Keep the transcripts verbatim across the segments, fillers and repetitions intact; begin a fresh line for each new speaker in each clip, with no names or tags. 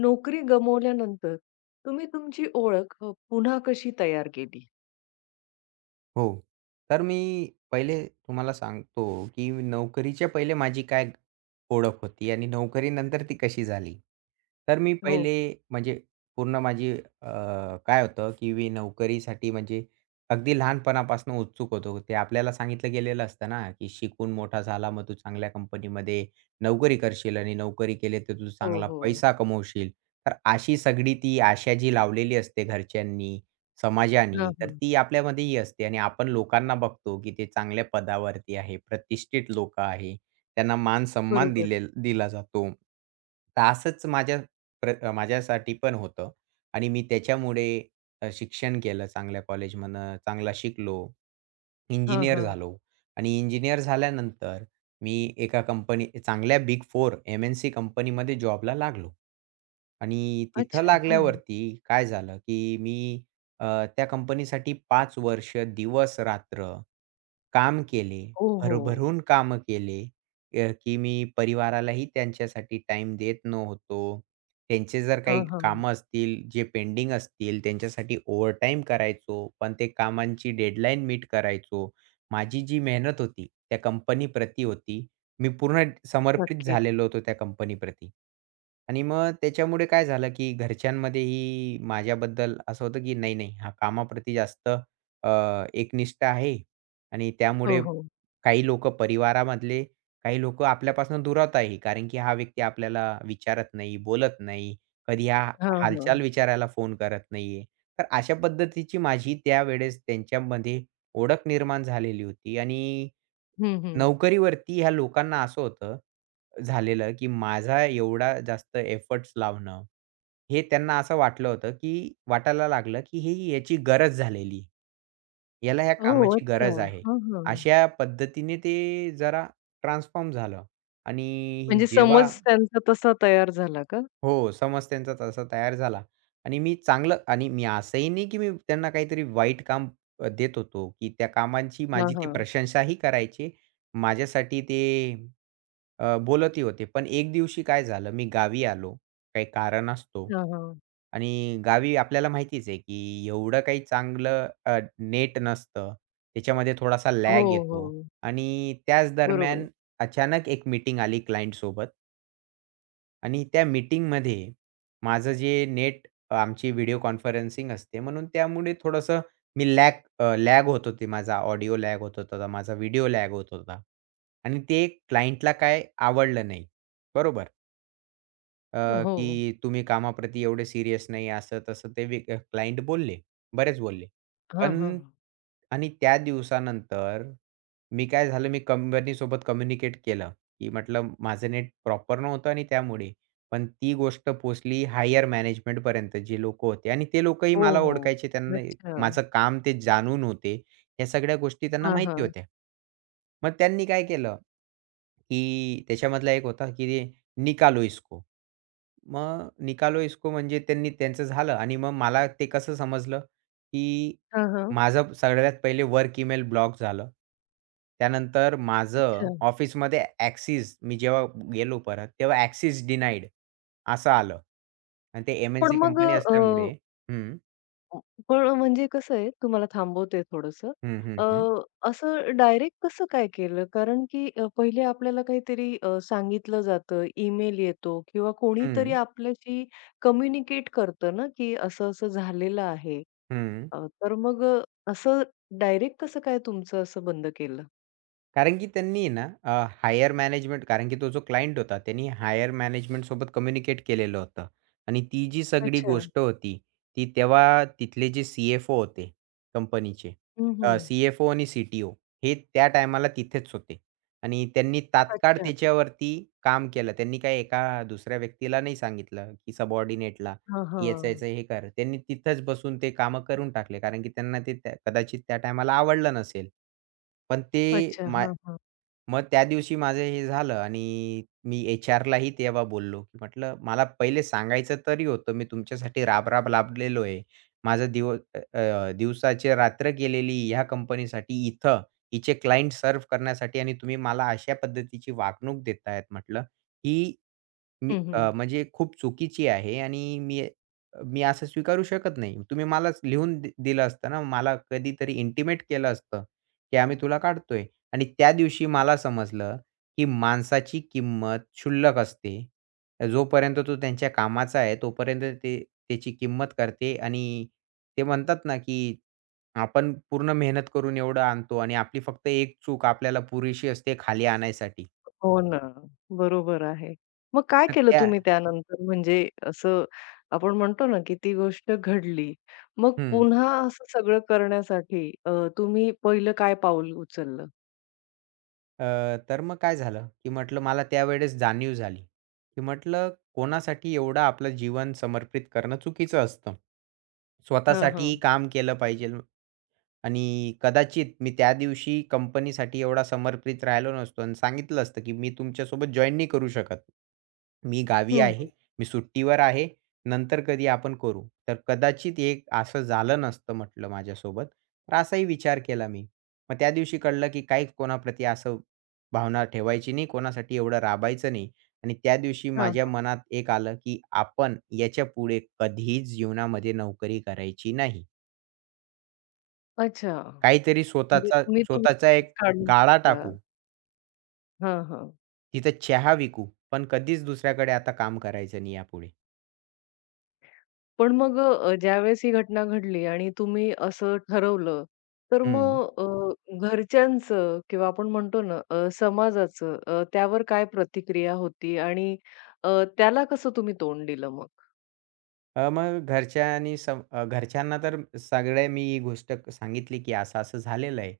नोकरी गमावल्यानंतर तुम्ही तुमची ओळख अ, पुन्हा कशी तयार केली?
हो. तर मी पहिले तुम्हाला सांगतो, की नोकरीच्या पहिले माझी काय ओळख होती आणि नोकरीनंतर ती कशी झाली. तर मी
हो,
पहिले
हो.
म्हणजे पूर्ण माझी अ, काय होतं, की मी नोकरीसाठी म्हणजे अगदी लहानपणापासून उत्सुक होतो. ते आपल्याला सांगितलं गेलेलं असतं ना, की शिकून मोठा झाला, मग तू चांगल्या कंपनीमध्ये नोकरी करशील आणि नोकरी केली तर तू
हो,
चांगला
हो.
पैसा कमवशील. तर अशी सगळी ती आशा जी लावलेली असते घरच्यांनी समाजाने,
हां,
तर
हां.
ती आपल्यामध्येही असते आणि आपण लोकांना बघतो, की ते चांगल्या पदावरती आहे, प्रतिष्ठित लोकं आहे. त्यांना मान-सन्मान
बरोबर.
दिलेल दिला जातो. तर असंच माझ्या प्र माझ्यासाठी पण होतं आणि मी त्याच्यामुळे अ, शिक्षण केलं चांगल्या कॉलेजमधनं, चांगला शिकलो.
हां,
इंजिनिअर
हां.
झालो आणि इंजिनिअर झाल्यानंतर मी एका कंपनी चांगल्या बिग चार एम-एन-सी कंपनीमध्ये जॉबला लागलो आणि तिथं
अच्छा. हां, हां.
लागल्यावरती काय झालं, की मी अ, त्या कंपनीसाठी पाच वर्ष दिवस-रात्र काम केले.
ओहो!
भरभरून काम केले, अ, की मी परिवारालाही त्यांच्यासाठी टाईम देत नव्हतो. त्यांचे जर
हां,
काही
हां.
कामं असतील, जे पेंडिंग असतील, त्यांच्यासाठी ओव्हरटाईम करायचो. पण ते कामांची डेडलाईन मीट करायचो. माझी जी मेहनत होती, त्या कंपनीप्रती होती. मी पूर्ण समर्पित
नक्कीच.
झालेलो होतो त्या कंपनीप्रती. आणि मग त्याच्यामुळे काय झालं, की घरच्यांमध्येही माझ्याबद्दल असं होतं, की नाही, नाही हा कामाप्रती जास्त अ, एकनिष्ठ आहे आणि
हो,
त्यामुळे
हो.
काही लोकं परिवारामधले काही लोकं आपल्यापासून दुरावत आहे. कारण की हा व्यक्ती आपल्याला विचारत नाही, बोलत नाही, कधी हा
हां, हां.
हालचाल विचारायला फोन करत नाहीये. तर अशा पद्धतीची माझी त्यावेळेस त्यांच्यामध्ये ओळख निर्माण झालेली होती आणि
हं, हं.
नोकरीवरती ह्या लोकांना असं होतं झालेलं, की माझा एवढा जास्त एफर्ट्स लावणं, हे त्यांना असं वाटलं होतं, की वाटायला लागलं, की ही याची गरज झालेली. याला ह्या
ओह!
कामाची
अच्छा.
गरज आहे.
हां, हां.
अशा पद्धतीने ते जरा ट्रान्सफॉर्म झालं आणि
म्हणजे
जेव्हा
समज त्यांचा तसा तयार झाला का?
हो, समज त्यांचा तसा तयार झाला आणि मी चांगलं आणि मी असंही नाही, की मी त्यांना काहीतरी वाईट काम अ, देत होतो, की त्या कामांची
हां,
माझी ते
हां.
प्रशंसाही करायचे. माझ्यासाठी ते अ, बोलतही होते. पण एक दिवशी काय झालं, मी गावी आलो. काही कारणास्तव
हां, हां.
आणि गावी आपल्याला माहितीच आहे, की एवढं काही चांगलं अ, नेट नसतं. त्याच्यामध्ये थोडासा
हो,
लॅग येतो
हो.
आणि त्याच
बरोबर.
दरम्यान अचानक एक मीटिंग आली क्लायंटसोबत आणि त्या मीटिंगमध्ये माझं जे नेट आमची व्हिडिओ कॉन्फरन्सिंग असते म्हणून त्यामुळे थोडंसं मी लॅग अ, लॅग होत होती. माझा ऑडिओ लॅग होत होता. माझा व्हिडिओ लॅग होत होता. आणि ते क्लायंटला काय आवडलं नाही. बरोबर. अ,
हो.
की तुम्ही कामाप्रती एवढे सीरियस नाही, असं-तसं ते वे क्लायंट बोलले. बरेच बोलले.
हां, हां.
पण आणि त्या दिवसानंतर मी काय झालं, मी कंपनीसोबत कम्युनिकेट केलं, की म्हटलं माझं नेट प्रॉपर नव्हतं आणि त्यामुळे. पण ती गोष्ट पोहोचली हायर मॅनेजमेंटपर्यंत जे लोकं होते आणि ते लोकंही मला
ओहो!
ओळखायचे. त्यांना
अच्छा.
माझं काम ते जाणून होते. ह्या सगळ्या गोष्टी त्यांना
हां,
माहिती
हां.
होत्या. मग त्यांनी काय केलं, की त्याच्यामधला एक होता, की "निकालो इसको." मग निकालो इसको म्हणजे त्यांनी त्यांचं झालं आणि मग मला ते कसं समजलं, की
हां, हां.
माझं सगळ्यात पहिले वर्क ईमेल ब्लॉक झालं. त्यानंतर माझं
अच्छा.
ऑफिसमध्ये ॲक्सेस मी जेव्हा गेलो परत, तेव्हा ॲक्सेस डिनाईड असं आलं. आणि ते
पण
एम-एन-सी
मग
कंपनी
अ
असल्यामुळे हं,
अ, पण म्हणजे कसं आहे, तुम्हाला थांबवते थोडंसं.
हं, हं,
अ,
हं,
असं डायरेक्ट कसं काय केलं? कारण की अ, पहिले आपल्याला काहीतरी अ, सांगितलं जातं, ईमेल येतो किंवा कोणीतरी
हं,
आपल्याशी कम्युनिकेट करतं ना, की असं-असं झालेलं आहे.
हं.
अ, तर मग अ, असं डायरेक्ट कसं काय तुमचं असं बंद केलं?
कारण की त्यांनी ना हायर मॅनेजमेंट कारण की तो जो क्लायंट होता त्यांनी हायर मॅनेजमेंट सोबत कम्युनिकेट केलेलं होतं आणि ती जी सगळी
अच्छा.
गोष्ट होती, ती तेव्हा तिथले जे सी-एफ-ओ होते कंपनीचे
हं,
अ,
हं.
सी-एफ-ओ आणि सी-टी-ओ हे त्या टायमाला तिथेच होते आणि त्यांनी तात्काळ
अच्छा.
त्याच्यावरती काम केलं. त्यांनी काही एका दुसऱ्या व्यक्तीला नाही सांगितलं, की सबऑर्डिनेटला.
हां, हां.
याचं-याचं हे कर. त्यांनी तिथंच बसून ते कामं करून टाकले. कारण की त्यांना ते त्या कदाचित त्या टायमाला आवडलं नसेल. पण ते
अच्छा.
मा
हां, हां.
मग त्या दिवशी माझं हे झालं आणि मी एचआरलाही तेव्हा बोललो, की म्हटलं, "मला पहिले सांगायचं तरी होतं. मी तुमच्यासाठी राब-राब लाबलेलो आहे. माझं दिव अ, अ, दिवसाची रात्र गेलेली ह्या कंपनीसाठी इथं. हिचे क्लायंट सर्व्ह करण्यासाठी आणि तुम्ही मला अशा पद्धतीची वागणूक देतायत." म्हटलं, "ही मी
हं, हं.
अ, म्हणजे खूप चुकीची आहे आणि मी मी असं स्वीकारू शकत नाही. तुम्ही मलाच लिहून दि दिलं असतं ना, मला कधीतरी इंटिमेट केलं असतं, की आम्ही तुला काढतोय आणि त्या दिवशी मला समजलं, की माणसाची किंमत क्षुल्लक असते. जोपर्यंत तो त्यांच्या कामाचा आहे, तोपर्यंत ते त्याची किंमत करते आणि ते म्हणतात ना, की आपण पूर्ण मेहनत करून एवढं आणतो आणि आपली फक्त एक चूक आपल्याला पुरेशी असते खाली आणायसाठी.
हो ना, बरोबर आहे. मग काय
तर
केलं
त्या
तुम्ही त्यानंतर? म्हणजे असं आपण म्हणतो ना, की ती गोष्ट घडली. मग
हं.
पुन्हा असं सगळं करण्यासाठी अ, तुम्ही पहिलं काय पाऊल उचललं?
अ, तर मग काय झालं, की म्हटलं मला त्यावेळेस जाणीव झाली, की म्हटलं कोणासाठी एवढं आपलं जीवन समर्पित करणं चुकीचं असतं.
हां,
स्वतःसाठीही
हां.
काम केलं पाहिजे. आणि कदाचित मी त्या दिवशी कंपनीसाठी एवढा समर्पित राहिलो नसतो आणि सांगितलं असतं, की मी तुमच्यासोबत जॉइन नाही करू शकत. मी गावी
हं,
आहे,
हं.
मी सुट्टीवर आहे, नंतर कधी आपण करू. तर कदाचित हे असं झालं नसतं म्हटलं माझ्यासोबत. तर असाही विचार केला मी. मग त्या दिवशी कळलं, की काही कोणाप्रती असं भावना ठेवायची नाही, कोणासाठी एवढं राबायचं नाही. आणि त्या दिवशी
हां,
माझ्या
हां.
मनात एक आलं, की आपण याच्यापुढे कधीच जीवनामध्ये नोकरी करायची नाही.
अच्छा.
काहीतरी
म्हणजे
स्वतःचा
तुम्ही तो
स्वतःचा
विषयच
एक
काढून
गाळा
टाकला.
टाकू.
हां, हां.
तिथं चहा विकू. पण कधीच दुसऱ्याकडे आता काम करायचं नाही यापुढे.
पण मग अ, ज्यावेळेस ही घटना घडली आणि तुम्ही असं ठरवलं, तर
हं.
मग अ, घरच्यांचं किंवा आपण म्हणतो ना अ, समाजाचं अ, त्यावर काय प्रतिक्रिया होती आणि अ, त्याला कसं तुम्ही तोंड दिलं मग?
अ, मग घरच्यांनी सम अ, घरच्यांना तर सगळ्या मी ही गोष्ट क- सांगितली, की असं-असं झालेलं आहे.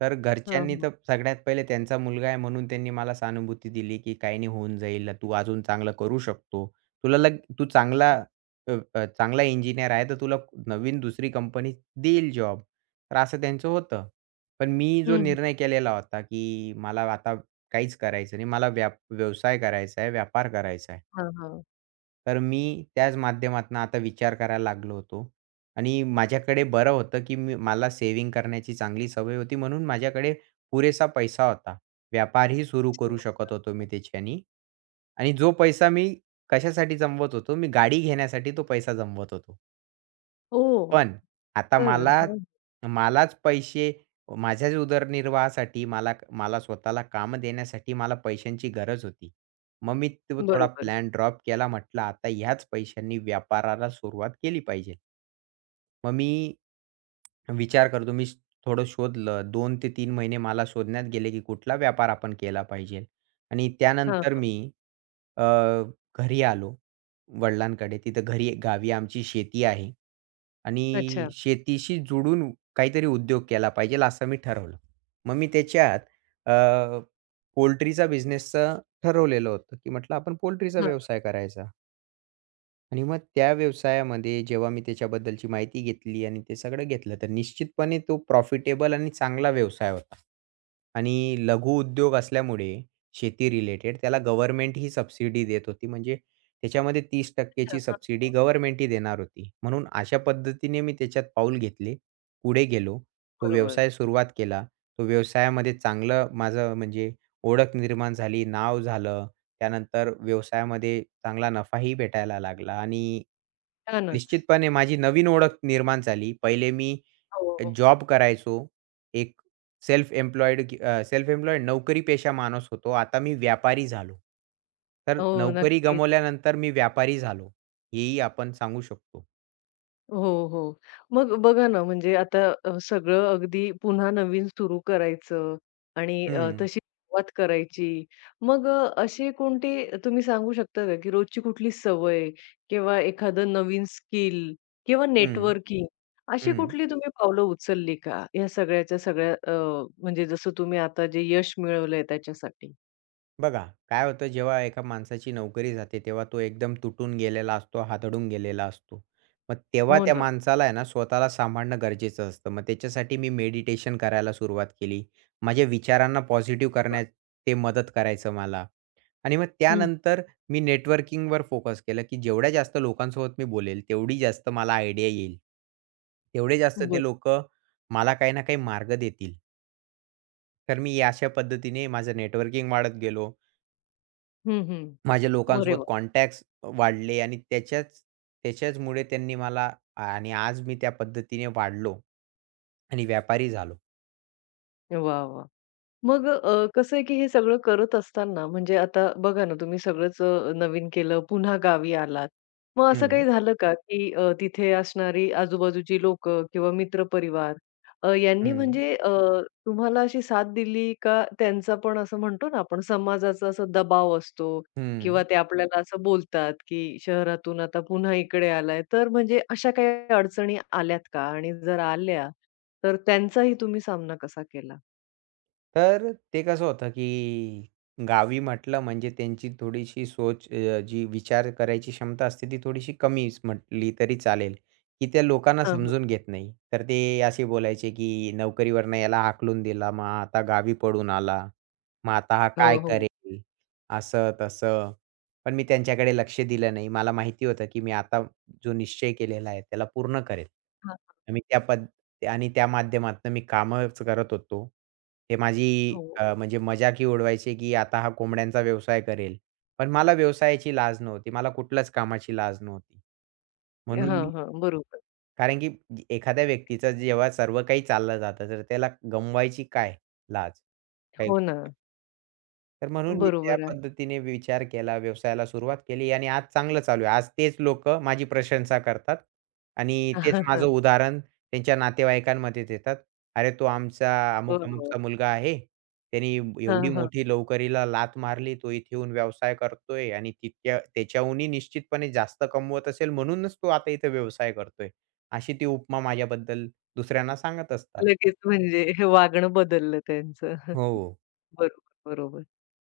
तर
हां,
घरच्यांनी
हां.
तर सगळ्यात पहिले त्यांचा मुलगा आहे म्हणून त्यांनी मला सहानुभूती दिली, की "काही नाही होऊन जाईल. तू अजून चांगलं करू शकतो. तुला लग तू चांगला अ, अ, चांगला इंजिनिअर आहे तर तुला नवीन दुसरी कंपनी देईल जॉब." तर असं त्यांचं होतं. पण मी जो
हं.
निर्णय केलेला होता, की मला आता काहीच करायचं नाही. मला व्याप व्यवसाय करायचा आहे, व्यापार करायचा आहे.
हां, हां.
तर मी त्याच माध्यमातनं आता विचार करायला लागलो होतो आणि माझ्याकडे बरं होतं, की मी मला सेव्हिंग करण्याची चांगली सवय होती म्हणून माझ्याकडे पुरेसा पैसा होता. व्यापारही सुरू
अच्छा.
करू शकत होतो मी त्याच्यानी आणि जो पैसा मी कशासाठी जमवत होतो, मी गाडी घेण्यासाठी तो पैसा जमवत होतो.
ओह!
पण आता
बरं.
मला
हां.
मलाच पैसे माझ्याच उदरनिर्वाहासाठी मला मला स्वतःला कामं देण्यासाठी मला पैशांची गरज होती. मग मी तो थोडा
बरोबर.
प्लॅन ड्रॉप केला. म्हटलं आता ह्याच पैशांनी व्यापाराला सुरुवात केली पाहिजे. मग मी विचार करतो. मी श- थोडं शोधलं. दोन ते तीन महिने मला शोधण्यात गेले, की कुठला व्यापार आपण केला पाहिजे. आणि
हां,
त्यानंतर
हां.
मी अ, घरी आलो. वडिलांकडे. तिथं घरी गावी आमची शेती आहे
अच्छा.
आणि शेतीशी जोडून काहीतरी उद्योग केला पाहिजेल असं मी ठरवलं. मग मी त्याच्यात अ, पोल्ट्रीचा बिझनेसचं ठरवलेलं होतं, की म्हटलं आपण पोल्ट्रीचा
हां,
व्यवसाय करायचा. आणि मग त्या व्यवसायामध्ये जेव्हा मी त्याच्याबद्दलची माहिती घेतली आणि ते सगळं घेतलं, तर निश्चितपणे तो प्रॉफिटेबल आणि चांगला व्यवसाय होता. आणि लघु उद्योग असल्यामुळे शेती रिलेटेड त्याला गव्हर्नमेंट ही सबसिडी देत होती. म्हणजे त्याच्यामध्ये तीस टक्के ची
हां.
सबसिडी गव्हर्नमेंट ही देणार होती. म्हणून अशा पद्धतीने मी त्याच्यात पाऊल घेतले. पुढे गेलो. तो
बरोबर.
व्यवसाय सुरुवात केला. तो व्यवसायामध्ये चांगलं माझं म्हणजे ओळख निर्माण झाली, नाव झालं. त्यानंतर व्यवसायामध्ये चांगला नफाही भेटायला लागला आणि
छानच.
निश्चितपणे माझी नवीन ओळख निर्माण झाली. पहिले मी
हो, हो.
जॉब करायचो. एक सेल्फ एम्प्लॉईड की अ, सेल्फ एम्प्लॉईड नोकरीपेशा माणूस होतो. आता मी व्यापारी झालो. तर
हो,
नोकरी
नक्कीच.
गमावल्यानंतर मी व्यापारी झालो. हेही आपण सांगू शकतो.
हो, हो. मग बघा ना, म्हणजे आता अ, सगळं अगदी पुन्हा नवीन सुरू करायचं आणि अ,
हं,
तशी सुरुवात करायची. मग अ, असे कोणते तुम्ही सांगू शकता का, की रोजची कुठली सवय किंवा एखादं नवीन स्किल किंवा
हं,
नेटवर्किंग अशी
हं.
कुठली तुम्ही पावलं उचलली का? या सगळ्याच्या सगळ्या अ, म्हणजे जसं तुम्ही आता जे यश मिळवलंय त्याच्यासाठी?
बघा, काय होतं जेव्हा एका माणसाची नोकरी जाते, तेव्हा तो एकदम तुटून गेलेला असतो, हादडून गेलेला असतो. मग तेव्हा
हो
त्या
ना.
माणसाला आहे ना, स्वतःला सांभाळणं गरजेचं असतं. मग त्याच्यासाठी मी मेडिटेशन करायला सुरुवात केली. माझ्या विचारांना पॉझिटिव्ह
वाह!
करण्यात ते मदत करायचं मला. आणि मग
हं.
त्यानंतर मी नेटवर्किंगवर फोकस केलं, की जेवढ्या जास्त लोकांसोबत मी बोलेल, तेवढी जास्त मला आयडिया येईल. तेवढे जास्त ते
बरं.
लोकं मला काही ना काही मार्ग देतील. तर मी या अशा पद्धतीने माझं नेटवर्किंग वाढत गेलो.
हं, हं.
माझ्या
अरे
लोकांसोबत
वाह!
कॉन्टॅक्ट्स वाढले आणि त्याच्याच त्याच्याचमुळे त्यांनी मला आणि आज मी त्या पद्धतीने वाढलो आणि व्यापारी झालो.
वाह! वाह! मग अ, कसं आहे की हे सगळं करत असताना म्हणजे आता बघा ना तुम्ही सगळंच अ, नवीन केलं, पुन्हा गावी आलात. मग असं काही
हं.
झालं का की अ, तिथे असणारी आजूबाजूची लोक, किंवा मित्रपरिवार अ, यांनी
हं,
म्हणजे अ, तुम्हाला अशी साथ दिली का त्यांचा पण असं म्हणतो ना आपण समाजाचा असा दबाव असतो किंवा
हं.
ते आपल्याला असं बोलतात की शहरातून आता पुन्हा इकडे आलाय, तर म्हणजे अशा काही अडचणी आल्यात का? आणि जर आल्या, तर त्यांचाही तुम्ही सामना कसा केला?
तर ते कसं होतं, की गावी म्हटलं म्हणजे त्यांची थोडीशी सोच अ, जी विचार करायची क्षमता असते ती थोडीशी कमीच म्हटली तरी चालेल, की त्या लोकांना समजून घेत नाही. तर ते असे बोलायचे, की नोकरीवरनं याला हाकलून दिला, मग आता गावी पळून आला. मग आता हा काय
हो, हो.
करेल? असं-तसं. पण मी त्यांच्याकडे लक्ष दिलं नाही. मला माहिती होतं, की मी आता जो निश्चय केलेला आहे त्याला पूर्ण करेल.
हां, हां.
मी त्या पद आणि त्या माध्यमातून मी कामच करत होतो. हे माझी
हो.
अ, म्हणजे मजाक ही उडवायचे, की आता हा कोंबड्यांचा व्यवसाय करेल. पण मला व्यवसायाची लाज नव्हती. मला कुठल्याच कामाची लाज नव्हती. म्हणून
हां,
मी
हां. बरोबर.
कारण की एखाद्या व्यक्तीचं जेव्हा सर्व काही चाललं जातं, तर त्याला गमवायची काय लाज? काही
हो ना.
तर म्हणून मी त्या
बरोबर आहे.
पद्धतीने विचार केला, व्यवसायाला सुरुवात केली आणि आज चांगलं चालू आहे. आज तेच लोक माझी प्रशंसा करतात आणि तेच माझं उदाहरण त्यांच्या नातेवाईकांमध्ये देतात. "अरे, तो आमचा
हो, हो.
अमुक-अमुकचा मुलगा आहे. त्यानी एवढी
हां, हां.
मोठी लोहकरीला लाथ मारली. तो इथे येऊन व्यवसाय करतोय आणि तितक्या त्याच्याहूनही निश्चितपणे जास्त कमवत असेल म्हणूनच तो आता इथे व्यवसाय करतोय." अशी ती उपमा माझ्याबद्दल दुसऱ्यांना सांगत असतात.
लगेच म्हणजे हे वागणं बदललं त्यांचं.
हो.
बरोबर, बरोबर.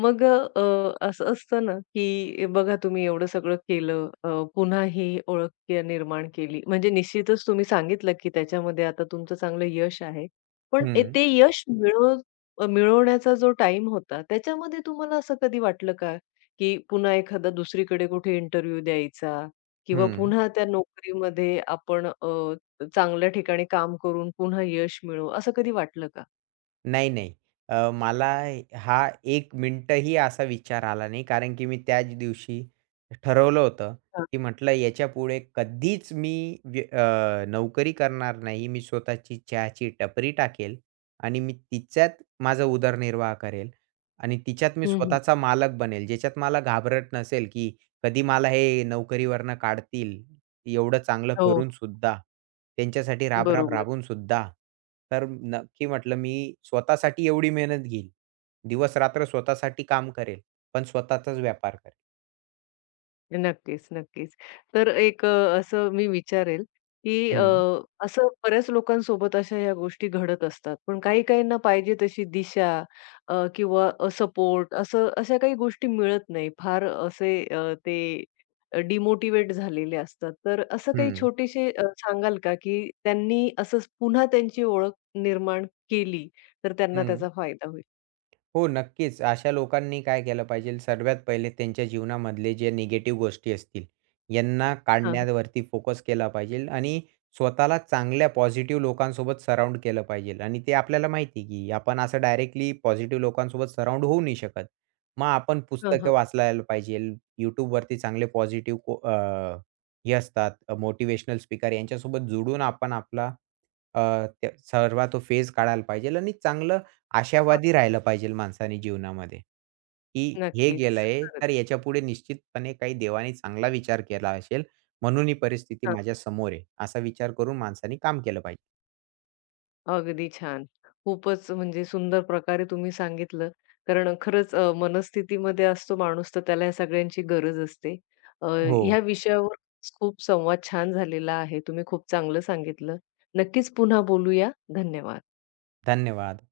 मग अ, अ, असं असतं ना, की बघा तुम्ही एवढं सगळं केलं, अ, पुन्हा ही ओळख के निर्माण केली. म्हणजे निश्चितच तुम्ही सांगितलं, की त्याच्यामध्ये आता तुमचं चांगलं यश आहे. पण ए
हं,
ते यश मिळव अ, मिळवण्याचा जो टाईम होता, त्याच्यामध्ये तुम्हाला असं कधी वाटलं का, की पुन्हा एखादा दुसरीकडे कुठे इंटरव्ह्यू द्यायचा किंवा
हं.
पुन्हा त्या नोकरीमध्ये आपण अ, चांगल्या ठिकाणी काम करून पुन्हा यश मिळवू, असं कधी वाटलं का?
नाही, नाही. अ, मला हा एक मिनिटही असा विचार आला नाही. कारण की मी त्याच दिवशी ठरवलं होतं,
हां.
की म्हटलं याच्यापुढे कधीच मी व्य अ, नोकरी करणार नाही. मी स्वतःची चहाची टपरी टाकेल आणि मी तिच्यात माझा उदरनिर्वाह करेल आणि तिच्यात मी
हं, हं.
स्वतःचा मालक बनेल. ज्याच्यात मला घाबरट नसेल, की कधी मला हे नोकरीवरनं काढतील. एवढं चांगलं
हो.
करून सुद्धा, त्यांच्यासाठी राब-राब
बरोबर.
राबून सुद्धा. तर नक्की म्हटलं मी स्वतःसाठी एवढी मेहनत घेईल. दिवस-रात्र स्वतःसाठी काम करेल, पण स्वतःचाच व्यापार करेल.
नक्कीच, नक्कीच. तर एक अ, असं मी विचारेल, की अ,
हं,
असं बऱ्याच लोकांसोबत अशा ह्या गोष्टी घडत असतात. पण काही-काहींना पाहिजे तशी दिशा अ, किंवा सपोर्ट असं अशा काही गोष्टी मिळत नाही. फार असे अ, ते अ, डिमोटिव्हेट झालेले असतात. तर असं काही
हं,
छोटेसे अ, सांगाल का, की त्यांनी असंच पुन्हा त्यांची ओळख निर्माण केली, तर त्यांना
हं.
त्याचा फायदा होईल?
हो, नक्कीच. अशा लोकांनी काय केलं पाहिजे, सर्वात पहिले त्यांच्या जीवनामधले जे निगेटिव्ह गोष्टी असतील, यांना
हां,
काढण्यावरती फोकस केला पाहिजे आणि स्वतःला चांगल्या पॉझिटिव्ह लोकांसोबत सराउंड केलं पाहिजे आणि ते आपल्याला माहिती आहे, की आपण असं डायरेक्टली पॉझिटिव्ह लोकांसोबत सराउंड होऊ नाही शकत. मग आपण
हां, हां,
पुस्तकं वाचायला पाहिजे. YouTubeवरती चांगले पॉझिटिव्ह हे असतात अ, स्पीकर यांच्यासोबत जुडून आपण आपला अ, त्या सर्वात तो फेज काढायला पाहिजे आणि चांगलं
हां.
आशावादी राहिलं पाहिजे माणसाने जीवनामध्ये, की हे
नक्कीच.
गेलंय,
खरंच.
तर याच्यापुढे निश्चितपणे काही देवाने चांगला विचार केला असेल, म्हणून ही परिस्थिती माझ्यासमोर आहे, असा विचार करून माणसाने काम केलं पाहिजे.
अगदी छान. खूपच म्हणजे सुंदर प्रकारे तुम्ही सांगितलं. कारण खरंच अ, मनस्थितीमध्ये असतो माणूस तर त्याला या सगळ्यांची गरज असते. अ,
हो.
ह्या विषयावर खूप संवाद छान झालेला आहे. तुम्ही खूप चांगलं सांगितलं. नक्कीच पुन्हा बोलूया. धन्यवाद.
धन्यवाद.